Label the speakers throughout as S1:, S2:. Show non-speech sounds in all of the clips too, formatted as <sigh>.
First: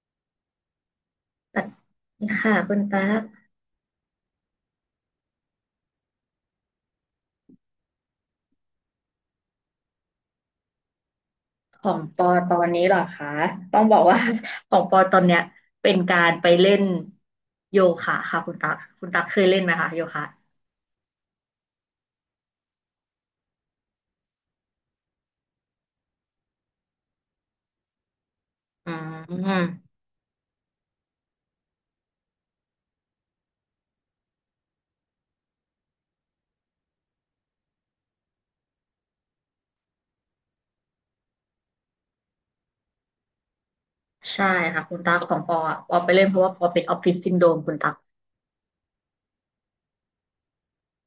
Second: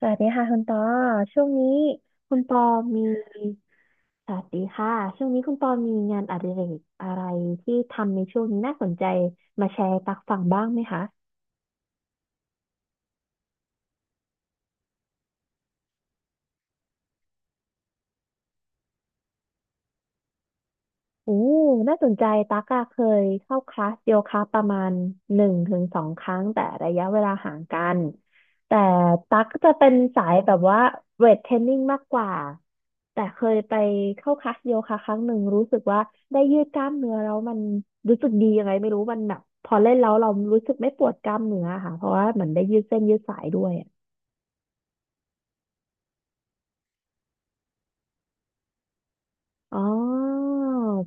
S1: สวัสดีค่ะคุณปอช่วง
S2: สวัส
S1: นี้
S2: ดี
S1: คุณป
S2: ค่ะ
S1: อ
S2: คุณตา
S1: มี
S2: ก
S1: สวัสดีค่ะช่วงนี้คุณปอมีงานอดิเรกอะไรที่ทำในช่วงนี้น่าสนใจมาแชร์ให้ตักฟังบ้างไหมคะ
S2: ของปอตอนนี้เหรอคะต้องบอกว่า <laughs> ของปอตอนเนี้ยเป็นการไปเล่นโยคะค่ะคุณตากคุณตากเคยเล่นไหมคะโยคะ
S1: โอ้น่าสนใจตั๊กอะเคยเข้าคลาสโยคะประมาณหนึ่งถึงสองครั้งแต่ระยะเวลาห่างกัน แต่
S2: อื
S1: ตั๊กจะเป็
S2: ม
S1: นสายแบบว่าเวทเทรนนิ่งมากกว่าแต่เคยไปเข้าคลาสโยคะครั้งหนึ่งรู้สึกว่าได้ยืดกล้ามเนื้อแล้วมันรู้สึกดียังไงไม่รู้มันแบบพอเล่นแล้วเรารู้สึกไม่ปวดกล้ามเนื้อค่ะเพราะว่าเหมือนได้ยืดเส้นยืดสายด้วย
S2: ใช่ค่ะคุณตากของปออะปอไปเล่นเพราะว่าปอเป็นออฟฟิศซินโดรมคุณตาก
S1: อ๋อ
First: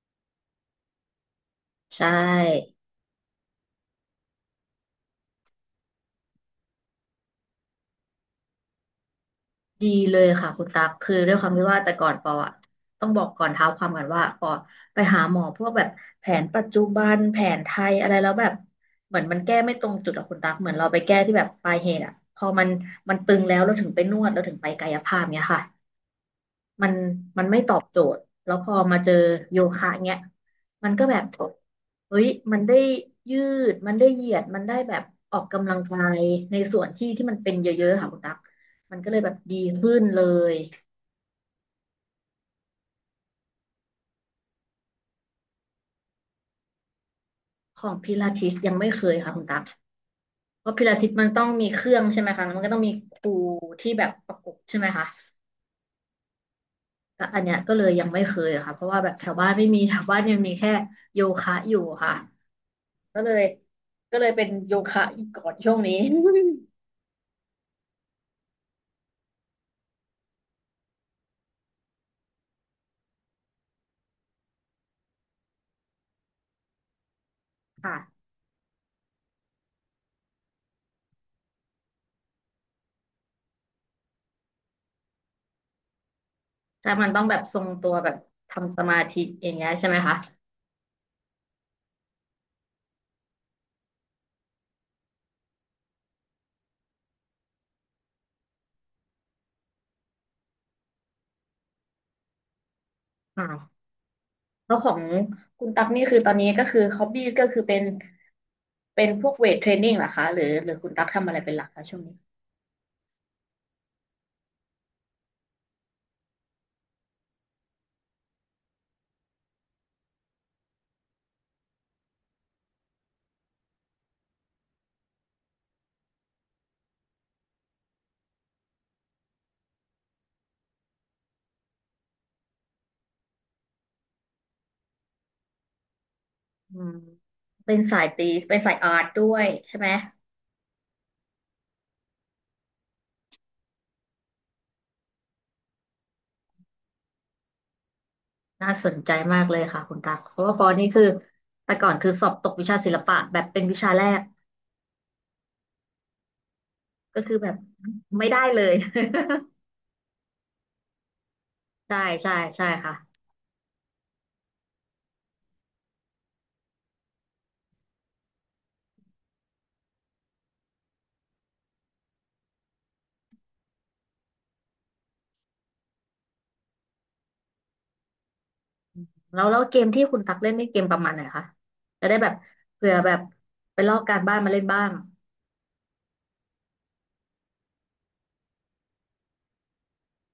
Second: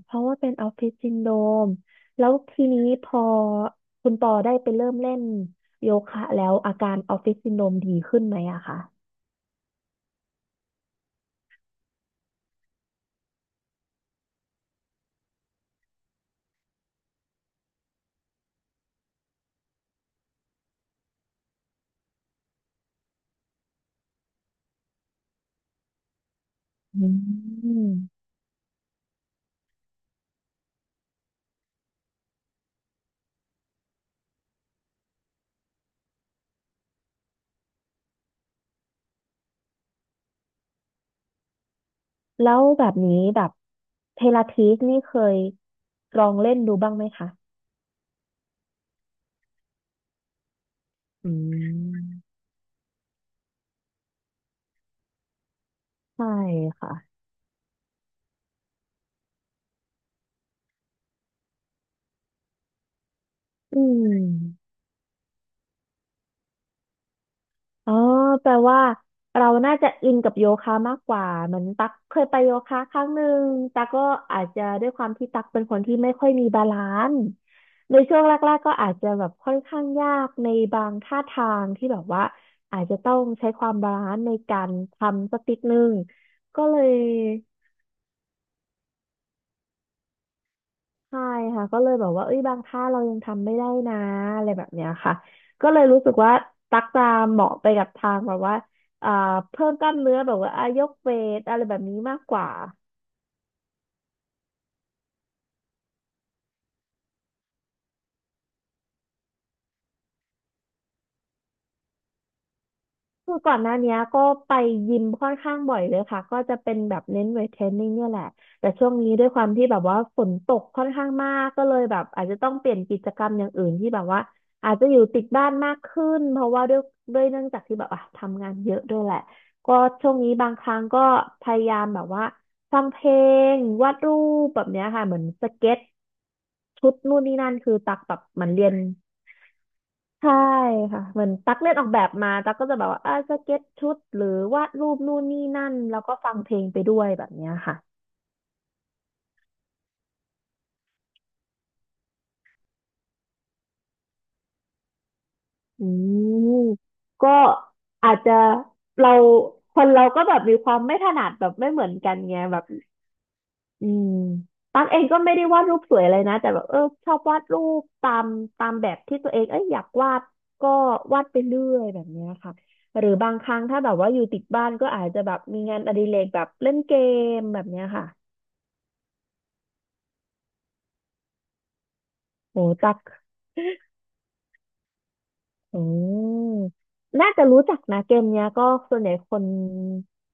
S1: เพราะว่าเป็นออฟฟิศซินโดรม
S2: ใช
S1: แล้วที
S2: ่
S1: นี้พอคุณปอได้ไปเริ่มเล่นโยคะแล้วอาการออฟฟิศซินโดรมดีขึ้นไหมอะคะ
S2: ดีเลยค่ะคุณตั๊กคือด้วยความที่ว่าแต่ก่อนปออะต้องบอกก่อนเท้าความก่อนว่าปอไปหาหมอพวกแบบแผนปัจจุบันแผนไทยอะไรแล้วแบบเหมือนมันแก้ไม่ตรงจุดอะคุณตั๊กเหมือนเราไปแก้ที่แบบปลายเหตุอะพอมันมันตึงแล้วเราถึงไปนวดเราถึงไปกายภาพเนี้ยค่ะ มัน
S1: อื
S2: มันไม่ตอบ
S1: ม
S2: โจทย์แล้วพอมาเจอโยคะเงี้ยมันก็แบบเฮ้ยมันได้ยืดมันได้เหยียดมันได้แบบออกกำลังกายในส่วนที่ที่มันเป็นเยอะๆค่ะคุณตั๊กมันก็เลยแบบดีขึ้นเลย
S1: แล้วแบบนี้แบบเทราทีสนี่เคยลองเล่นดูบ้างไหมคะ
S2: ของพิลาทิสยังไม่เคยค่ะคุณตั๊กเพราะพิลาทิสมัน
S1: อื
S2: ต้องมีเครื่องใช่
S1: ม
S2: ไหมคะแล้วมันก็ต้องมีครูที่แบบประกบใช่ไหมคะ
S1: ใช่ค่ะ
S2: แต่อันเนี้ยก็เลยยังไม่เคยอะค่ะเพราะว่าแบบแถวบ้านไม่มีแถวบ้านเนี่ยมีแค่โยคะอยู่ค่ะ ก็เลย
S1: อืม
S2: ก็เลยเป็นโยคะอีกก่อนช่วงนี้
S1: อ๋อแปลว่าเราน่าจะอินกับโยคะมากกว่าเหมือนตักเคยไปโยคะครั้งหนึ่งตักก็อาจจะด้วยความที่ตักเป็นคนที่ไม่ค่อยมีบาลานซ์
S2: <laughs> ค่ะ
S1: ในช่วงแรกๆก็อาจจะแบบค่อนข้างยากในบางท่าทางที่แบบว่าอาจจะต้องใช้ความบาลานซ์ในการทำสักนิดนึงก็เล
S2: แต่
S1: ย
S2: มันต้องแบบทรงตัวแบบทำสมาธิอย่างเงี้ยใช่ไหมคะ
S1: ใช่ค่ะก็เลยแบบว่าเอ้ยบางท่าเรายังทำไม่ได้นะอะไรแบบเนี้ยค่ะก็เลยรู้สึกว่าตักตามเหมาะไปกับทางแบบว่าอ่าเพิ่มกล้ามเนื้อแบบว่าอายกเวทอะไรแบบนี้มากกว่า
S2: อ่าแล้วของคุณตั๊กนี่คือตอนนี้ก็คือฮอบบี้ก็คือเป็นเป็นพวกเวทเทรนนิ่งเหรอคะหรือคุณตั๊กทำอะไรเป็นหลักคะช่วงนี้
S1: คือก่อนหน้าเนี้ยก็ไปยิมค่อนข้างบ่อยเลยค่ะก็จะเป็นแบบเน้นเวทเทรนนิ่งเนี่ยแหละแต่ช่วงนี้ด้วยความที่แบบว่าฝนตกค่อนข้างมากก็เลยแบบอาจจะต้องเปลี่ยนกิจกรรมอย่างอื่นที่แบบว่าอาจจะอยู่ติดบ้านมากขึ้นเพราะว่าด้วยเนื่องจากที่แบบอ่ะทำงานเยอะด้วยแหละก็ช่วงนี้บางครั้งก็พยายามแบบว่าฟังเพลงวาดรูปแบบเนี้ยค่ะเหมือนสเก็ต
S2: อื
S1: ชุด
S2: ม
S1: นู่นนี่นั่นคื
S2: เป็
S1: อ
S2: น
S1: ตั
S2: สา
S1: ก
S2: ย
S1: แบบ
S2: ตี
S1: เหมือน
S2: เป็น
S1: เรีย
S2: สา
S1: น
S2: ยอาร์ตด้วยใช่ไหม
S1: ใช่ค่ะเหมือนตั๊กเล่นออกแบบมาตั๊กก็จะแบบว่าสเก็ตชุดหรือวาดรูปนู่นนี่นั่นแล้วก็ฟังเพลงไปด้วยแบบเนี้ยค่ะ
S2: น่าสนใจมากเลยค่ะคุณตักเพราะว่าปอนี่คือแต่ก่อนคือสอบตกวิชาศิลปะแบบเป็นวิชาแรก
S1: อืม
S2: ก็
S1: ก็
S2: คือแบบ
S1: อาจ
S2: ไม่
S1: จะ
S2: ได้เลย <laughs>
S1: เราคนเราก็แบบมีความไม่ถนัดแบบไม่เหมือน
S2: ใช่
S1: กัน
S2: ใช่
S1: ไงแบบ
S2: ใช่ค่ะ
S1: อืมตั๊กเองก็ไม่ได้วาดรูปสวยอะไรนะแต่แบบเออชอบวาดรูปตามแบบที่ตัวเองเอ้ยอยากวาดก็วาดไปเรื่อยแบบเนี้ยค่ะหรือบางครั้งถ้าแบบว่าอยู่ติดบ้านก็อาจจะแบบมีงานอดิเรกแบบเล่นเกมแบบเนี้ยค่ะ
S2: แล้วแล้วเกมที่คุณตักเล่นนี่เกมประมาณไหนคะจะได้แบบ
S1: รู้
S2: เผื่
S1: จั
S2: อ
S1: ก
S2: แบบไปลอกการบ้านมาเล่นบ้าง
S1: อืมน่าจะรู้จักนะเกมเนี้ยก็ส่วนใหญ่คน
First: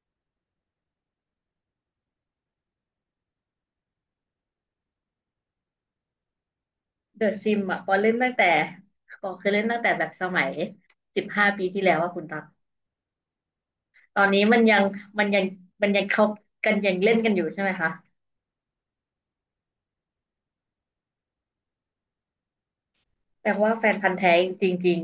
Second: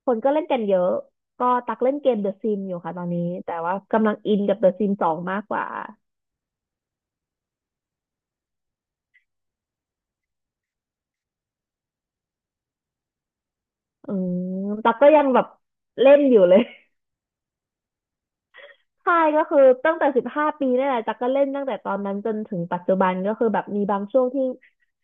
S1: คนก็เล่นกันเยอะ ก็ตักเล่นเกม The Sims อยู่ค่ะตอนนี้แต่ว่ากำลังอินกับ The Sims 2มากกว่า
S2: เดอะซิมอ่ะปอเล่นตั้งแต่ปอเคยเล่นตั้งแต่แบบสมัย15 ปีที่แล้วว่าคุณตัก
S1: อื
S2: ตอน
S1: ม
S2: นี้มันยัง
S1: ตักก็ยั
S2: มั
S1: ง
S2: นยั
S1: แบ
S2: ง
S1: บ
S2: มันยัง
S1: เล่น
S2: เขา
S1: อยู่เลย
S2: กันยังเล่นกันอยู่ใช่ไหมคะ
S1: <laughs> ใช่ก็คือตั้งแต่15 ปีนี่แหละตักก็เล่นตั้งแต่ตอนนั้นจนถึงปัจจุบันก็
S2: แป
S1: คื
S2: ล
S1: อแบบ
S2: ว่า
S1: มี
S2: แฟน
S1: บาง
S2: พันธุ์
S1: ช่วง
S2: แท้
S1: ที่
S2: จริง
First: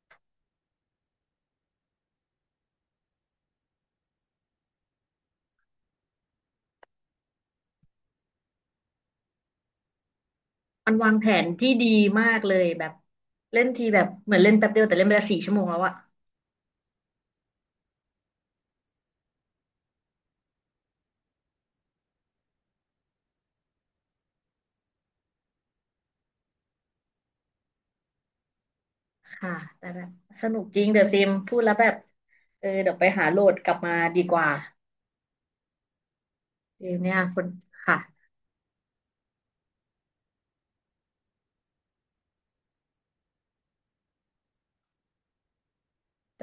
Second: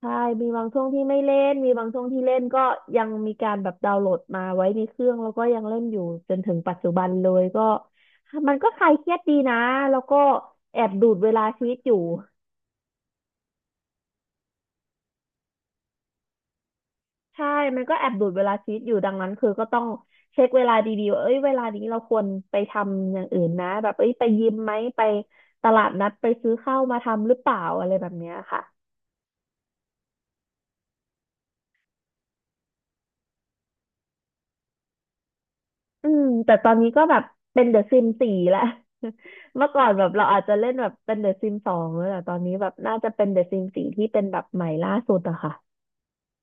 S1: ใช่มีบางช่วงที่ไม่เล่นมีบางช่วงที่เล่นก็ยังมีการแบบดาวน์โหลดมาไว้ในเครื่องแล้วก็ยังเล่นอยู่จนถึงปัจจุบันเลยก็มันก็คลายเครียดดีนะแล้วก็แอ
S2: ๆมั
S1: บ
S2: น
S1: ดู
S2: วาง
S1: ด
S2: แผ
S1: เวลา
S2: น
S1: ชี
S2: ที่
S1: วิต
S2: ดี
S1: อยู่
S2: มากเลยแบบเล่นทีแบบเหมือนเล่นแป๊บเดียวแต่เล่นไปละ4 ชั่วโมงแล้วอะ
S1: ใช่มันก็แอบดูดเวลาชีวิตอยู่ดังนั้นคือก็ต้องเช็คเวลาดีๆว่าเอ้ยเวลานี้เราควรไปทำอย่างอื่นนะแบบเอ้ยไปยิมไหมไปตลาดนัดไปซื้อข้าวมาทำหรือเปล่าอะไรแบบเนี้ยค่ะ
S2: ค่ะแต่แบบสนุกจริงเดอะซิมพูดแล้วแบบเออเดี๋ยวไปหาโหลดกลับมาดีกว่า
S1: อืมแต่ตอน
S2: ดี
S1: นี้ก็
S2: เนี่
S1: แบ
S2: ย
S1: บ
S2: คุณ
S1: เป็นเดอะ
S2: ค่ะ
S1: ซิมสี่แล้ว <laughs> เมื่อก่อนแบบเราอาจจะเล่นแบบเป็นเดอะซิม 2แต่ตอนนี้แบบน่าจะเป็นเดอะซิมสี่ที่เป็นแบบใหม่ล่าสุดอะค่ะ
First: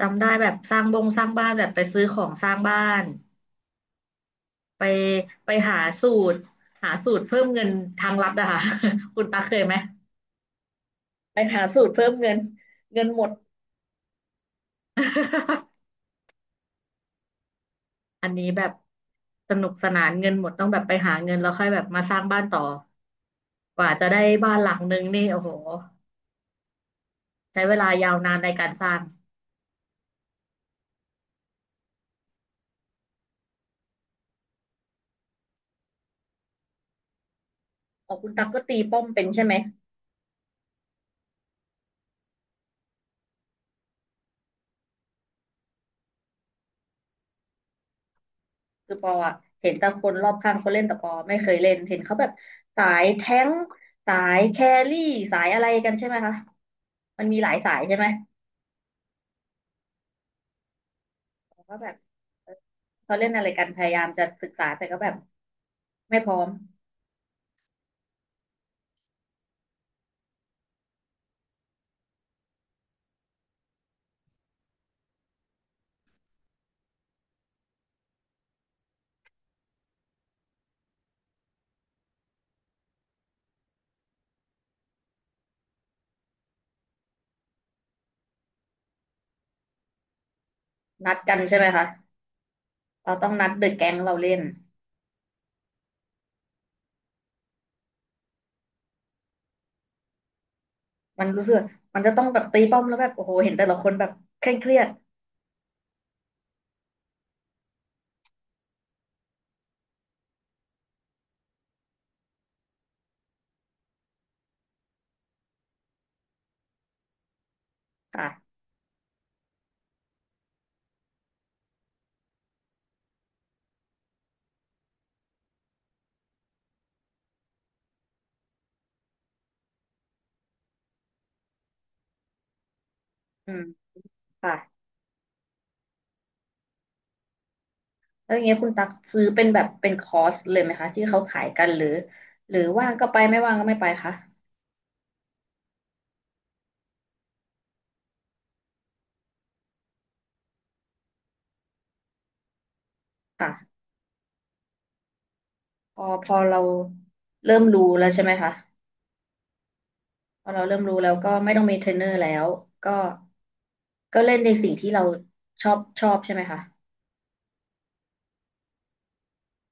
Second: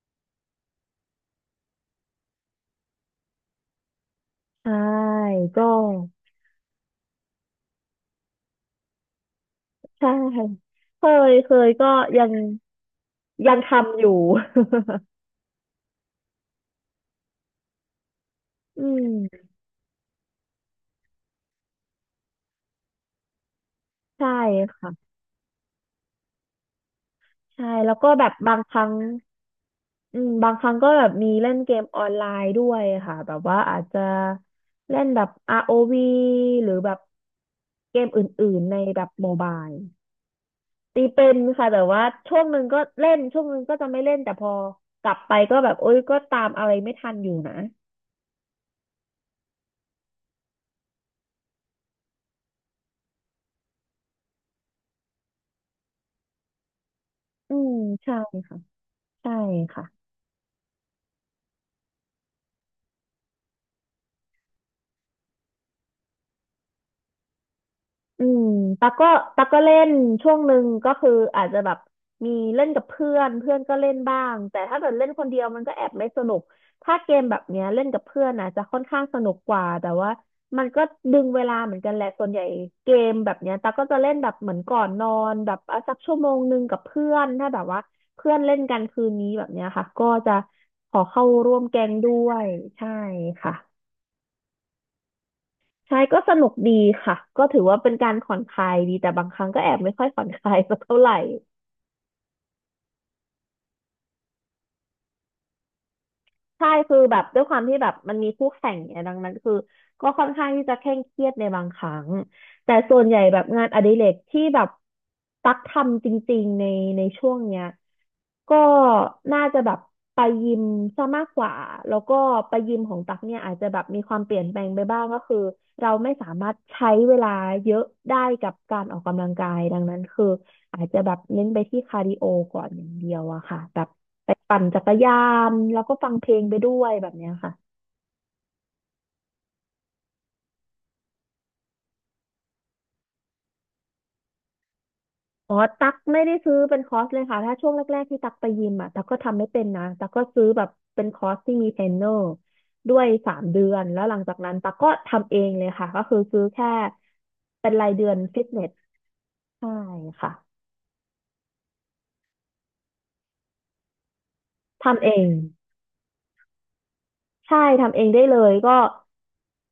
S2: จำได้แบบสร้างบงสร้างบ้านแบบไปซื้อของสร้างบ้าน
S1: ใช่
S2: ไปไป
S1: ก็
S2: หาสูตรเพิ่มเงินทางลับอะค่ะ <laughs> คุณตาเคยไหม
S1: ใช่เคย
S2: ไปหาสู
S1: ก็
S2: ตรเพิ่ม
S1: ยั
S2: เงิ
S1: ง
S2: นเงินหมด
S1: ทำอยู่
S2: <laughs> อันนี้แบบ
S1: <laughs> อืม
S2: สนุกสนานเงินหมดต้องแบบไปหาเงินแล้วค่อยแบบมาสร้างบ้านต่อกว่าจะได้
S1: ใช่
S2: บ้านหลังนึง
S1: ค่ะ
S2: นี่โอ้โหใช้เว
S1: ใช่
S2: ลา
S1: แล้วก็
S2: ยาว
S1: แบ
S2: นา
S1: บ
S2: นใน
S1: บาง
S2: การ
S1: ค
S2: ส
S1: รั้ง
S2: ร้าง
S1: อืมบางครั้งก็แบบมีเล่นเกมออนไลน์ด้วยค่ะแบบว่าอาจจะเล่นแบบ ROV หรือแบบเกม
S2: อ๋อ
S1: อ
S2: คุณตัก
S1: ื่
S2: ก็
S1: นๆ
S2: ตี
S1: ใน
S2: ป้อ
S1: แบ
S2: ม
S1: บ
S2: เป็น
S1: โม
S2: ใช่
S1: บา
S2: ไหม
S1: ยตีเป็นค่ะแต่ว่าช่วงหนึ่งก็เล่นช่วงหนึ่งก็จะไม่เล่นแต่พอกลับไปก็แบบโอ๊ยก็ตามอะไรไม่ทันอยู่นะ
S2: คือปออะเห็นแต่คนรอบข้างเขาเล่นแต่ปอไม่เคยเล่นเห็นเขาแบบสายแท้งค์สายแครี่สายอะไรกันใช่ไหมคะมันมีหลา
S1: อื
S2: ย
S1: ม
S2: สายใช่ไหม
S1: ใช่ค่ะใช่ค่ะ
S2: ปอก็แบบเขาเล่นอะไรกันพยายามจะศึกษาแต่ก็แบบไม่พร้อม
S1: อืมตักก็ตักก็เล่นช่วงหนึ่งก็คืออาจจะแบบมีเล่นกับเพื่อนเพื่อนก็เล่นบ้างแต่ถ้าเกิดเล่นคนเดียวมันก็แอบไม่สนุกถ้าเกมแบบเนี้ยเล่นกับเพื่อนนะจะค่อนข้างสนุกกว่าแต่ว่ามันก็ดึงเวลาเหมือนกันแหละส่วนใหญ่เกมแบบเนี้ยตักก็จะเล่นแบบเหมือนก่อนนอนแบบสัก1 ชั่วโมงกับเพื่อนถ้าแบบว่าเพื่อนเล่นกันคืนนี้แบบเนี้ยค่ะก็จะขอ
S2: นัด
S1: เข้า
S2: กัน
S1: ร่
S2: ใช่
S1: วม
S2: ไหม
S1: แก๊
S2: คะ
S1: งด้วยใช่
S2: เราต้องนัด
S1: ค่ะ
S2: เดอะแก๊งเราเล่น
S1: ใช่ก็สนุกดีค่ะก็ถือว่าเป็นการผ่อนคลายดีแต่บางครั้งก็แอบไม่ค่อยผ่อนคลายสักเท่าไหร่
S2: มันรู้สึกมันจะต้องแบบตีป้อมแล้วแบบโอ้โหเห็นแต่ละคนแบบเคร่งเครียด
S1: ใช่คือแบบด้วยความที่แบบมันมีคู่แข่งเนี่ยดังนั้นคือก็ค่อนข้างที่จะเคร่งเครียดในบางครั้งแต่ส่วนใหญ่แบบงานอดิเรกที่แบบตักทำจริงๆในช่วงเนี้ย
S2: ค่ะ
S1: ก็น่าจะแบบไปยิมซะมากกว่าแล้วก็ไปยิมของตักเนี่ยอาจจะแบบมีความเปลี่ยนแปลงไปบ้างก็คือเราไม่สามารถใช้เวลาเยอะได้กับการออกกำลังกายดังนั้นคือ อาจจะแบบเน้นไปที่คาร์ดิโอก่อนอย่างเดียวอะ
S2: อื
S1: ค่ะ
S2: ม
S1: แบบไป
S2: ค่ะ
S1: ปั่นจักรยานแล้วก็ฟังเพลงไปด้วยแบบเนี้ยค่ะ
S2: แล้วอย่างเงี้ยคุณตักซื้อเป็นแบบเป็นคอร์สเลยไหมคะที่เขาขายกันหรือว่างก็ไปไม่ว่างก็ไม่ไปคะ
S1: อ๋อตักไม่ได้ซื้อเป็นคอร์สเลยค่ะถ้าช่วงแรกๆที่ตักไปยิมอะตักก็ทำไม่เป็นนะตักก็ซื้อแบบเป็นคอร์สที่มีเทรนเนอร์ด้วยสาม
S2: ค่ะ
S1: เดือนแล้วหลังจากนั้นตักก็ทำเองเลยค่ะ
S2: พ
S1: ก็
S2: อ
S1: คือ
S2: พอ
S1: ซื้อ
S2: เรา
S1: แค่
S2: เริ่ม
S1: เป็น
S2: รู้
S1: ราย
S2: แล้
S1: เดื
S2: ว
S1: อน
S2: ใช่ไหม
S1: ฟิต
S2: คะ
S1: เนสใช่ค่ะ
S2: พอเราเริ่มรู้แล้วก็ไม่ต้องมีเทรนเนอร์แล้วก็ก็เล่นในสิ่งที่เรา
S1: ทำเอง
S2: ชอบชอบใช่ไหมคะ
S1: ใช่ทำเองได้เลยก็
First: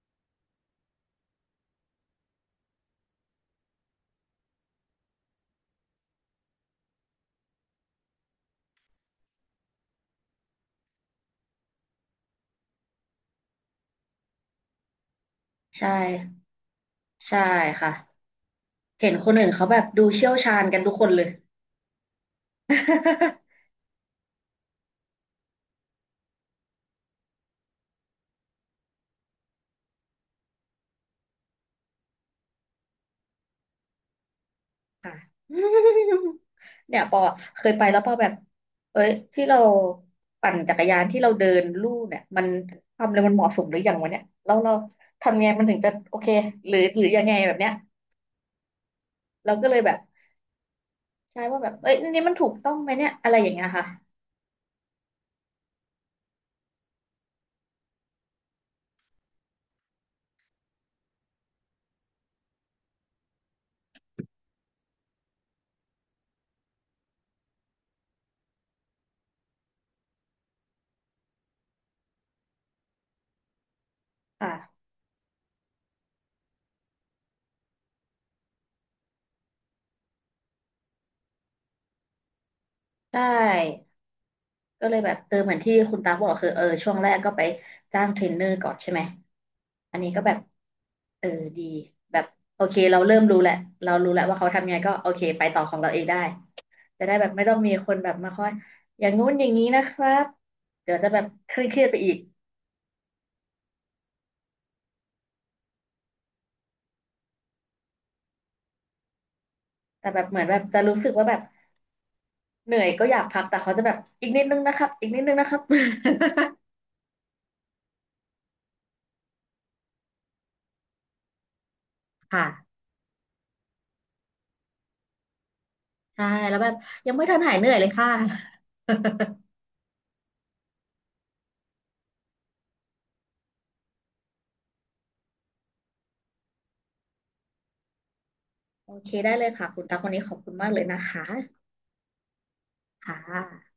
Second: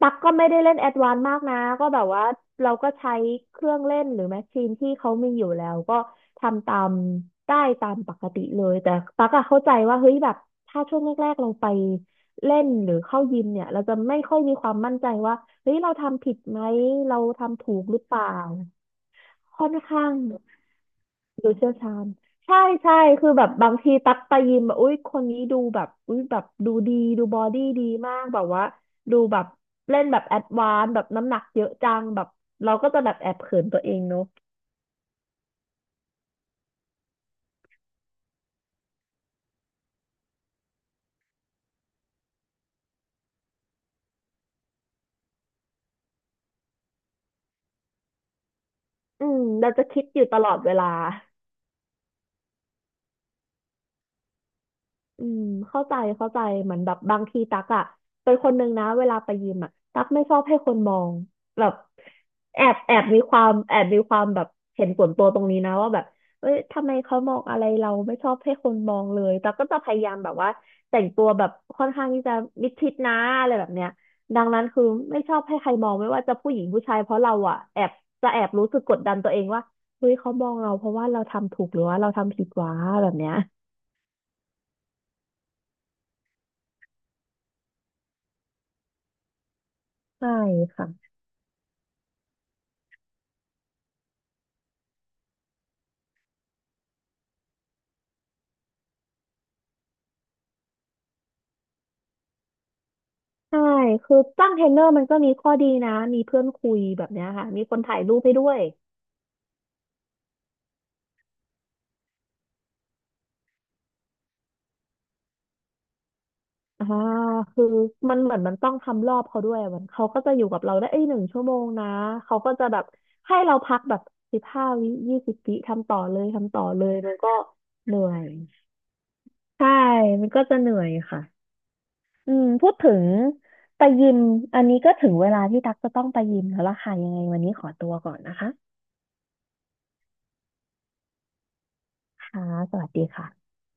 S1: ตักก็ไม่ได้เล่นแอดวานซ์มากนะก็แบบว่าเราก็ใช้เครื่องเล่นหรือแมชชีนที่เขามีอยู่แล้วก็ทำตามได้ตามปกติเลยแต่ตักอะเข้าใจว่าเฮ้ยแบบถ้าช่วงแรกๆเราไปเล่นหรือเข้ายิมเนี่ยเราจะไม่ค่อยมีความมั่นใจว่าเฮ้ย
S2: ใช
S1: เราทำผิด
S2: ่
S1: ไหมเรา
S2: ใช่
S1: ทำถูก
S2: ค่ะ
S1: หรือเปล่า
S2: เห็นคนอื่นเขา
S1: ค่อน
S2: แบบดู
S1: ข้าง
S2: เชี่ยวชาญกันทุกคนเลย
S1: ดูเชี่ยวชาญใช่ใช่คือแบบบางทีตักไปยิมแบบอุ้ยคนนี้ดูแบบอุ้ยแบบดูดีดูบอดี้ดีมากแบบว่าดูแบบเล่นแบบแอดวานซ์แบบน้ำหนักเยอะจังแบบเราก็จะแบบแอบเขินตัวเองเนอะ
S2: <laughs> ค่ะ <laughs> เนี่ยปอเคยไปแล้วปอแบบเอ้ยที่เราปั่นจักรยานที่เราเดินลู่เนี่ยมันความเร็วมันเหมาะสมหรือยังวะเนี่ยแล้วเราทำไงมันถึงจะโอเคหรือยังไงแบบเนี้ย
S1: อืม
S2: เราก็
S1: เรา
S2: เลย
S1: จะ
S2: แบบ
S1: คิดอยู่ตลอดเวลา
S2: ใช่ว่าแบบเอ้ยอันนี่มันถูกต้องไหมเนี่ยอะไรอย่างเงี้ยค่ะ
S1: อืมเข้าใจเข้าใจเหมือนแบบบางทีตักอะเป็นคนหนึ่งนะเวลาไปยิมอะตักไม่ชอบให้คนมองแบบแอบมีความแบบเห็นส่วนตัวตรงนี้นะว่าแบบเอ้ยทำไมเขามองอะไรเราไม่ชอบให้คนมองเลยตักก็จะพยายามแบบว่าแต่งตัวแบบค่อนข้างที่จะมิดชิดนะอะไรแบบเนี้ยดังนั้นคื
S2: ค่ะ
S1: อไม่ชอบให้ใครมองไม่ว่าจะผู้หญิงผู้ชายเพราะเราอะแอบจะแอบรู้สึกกดดันตัวเองว่าเฮ้ยเขามองเราเพราะว่าเราทำถูกหรือว่าเราทำผิดวะแบ
S2: ใช
S1: บเนี้ย
S2: ่ก็เลยแบบเออเหมือนที่คุณตาบอกคือเออช่วงแรกก็ไปจ้างเทรนเนอร์ก่อนใช่ไหมอันนี้ก็
S1: ใช่
S2: แบบ
S1: ค่ะ
S2: เออดีแบบโอเคเราเริ่มรู้แหละเรารู้แล้วว่าเขาทำยังไงก็โอเคไปต่อของเราเองได้จะได้แบบไม่ต้องมีคนแบบมาคอยอย่างงู้นอย่างนี้นะครับเดี๋ยวจะแบบเครียดๆไปอีก
S1: ใช่คือจ้างเทรนเนอร์มันก็มีข้อดีนะมีเพื่อนคุยแบบเนี้ยค่ะมีคนถ่ายรูปให้ด้วย
S2: แต่แบบเหมือนแบบจะรู้สึกว่าแบบเหนื่อยก็อยากพักแต่เขาจะแบบอีกนิดนึงนะครับอีกนิดนึงนะครับ
S1: อ่าคือมันเหมือนมันต้องทำรอบเขาด้วยอะมันเขาก็จะอยู่กับเราได้เอ้ย1 ชั่วโมงนะ
S2: <laughs>
S1: เขา
S2: ค่ะ
S1: ก็จะแบบให้เราพักแบบ15 วิ20 วิทำต่อเล
S2: ใช่
S1: ยทำ
S2: แล้ว
S1: ต่อ
S2: แบบ
S1: เลย
S2: ยั
S1: มั
S2: ง
S1: น
S2: ไม่
S1: ก็
S2: ทันหายเหนื่อยเลย
S1: เหนื่
S2: ค่ะ
S1: อยใช่มันก็จะเหนื่อยค่ะอืมพูดถึงไปยิมอันนี้ก็ถึงเวลาที่ตั๊กจะต้องไปยิมแล้วล่ะค่ะยังไงวันนี้ขอตัวก่อนนะคะ
S2: <laughs> โอเคได้เลยค่ะคุณตาคนนี้ขอบคุณมากเลยนะคะ
S1: ค่ะสวัสดี
S2: ค่
S1: ค่ะ
S2: ะ